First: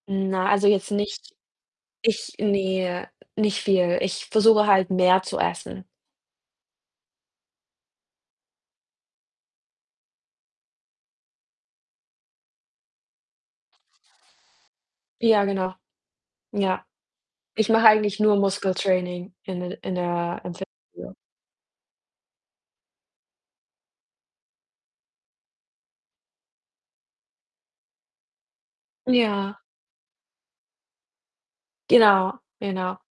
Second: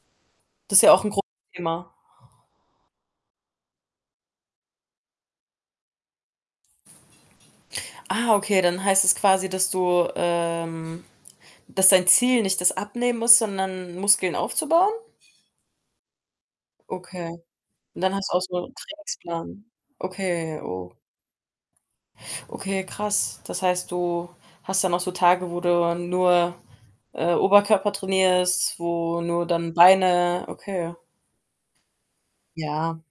Na, also Das ist ja jetzt auch 'n großes nicht Thema. ich ne, nicht viel. Ich versuche halt, mehr zu essen. Ah, okay. Dann heißt es quasi, dass du, ähm dass dein Ziel nicht das abnehmen ist, sondern Muskeln aufzubauen? Ja, genau. Ja. Okay. Ich mache Und dann eigentlich hast nur du auch so 'n Muskeltraining in Trainingsplan. d in der im Okay, oh. Fitnessstudio. Okay, krass. Das heißt, du hast dann auch so Tage, wo du nur, äh, Oberkörper trainierst, wo nur Ja. dann Beine? Okay. Genau, genau. Ja.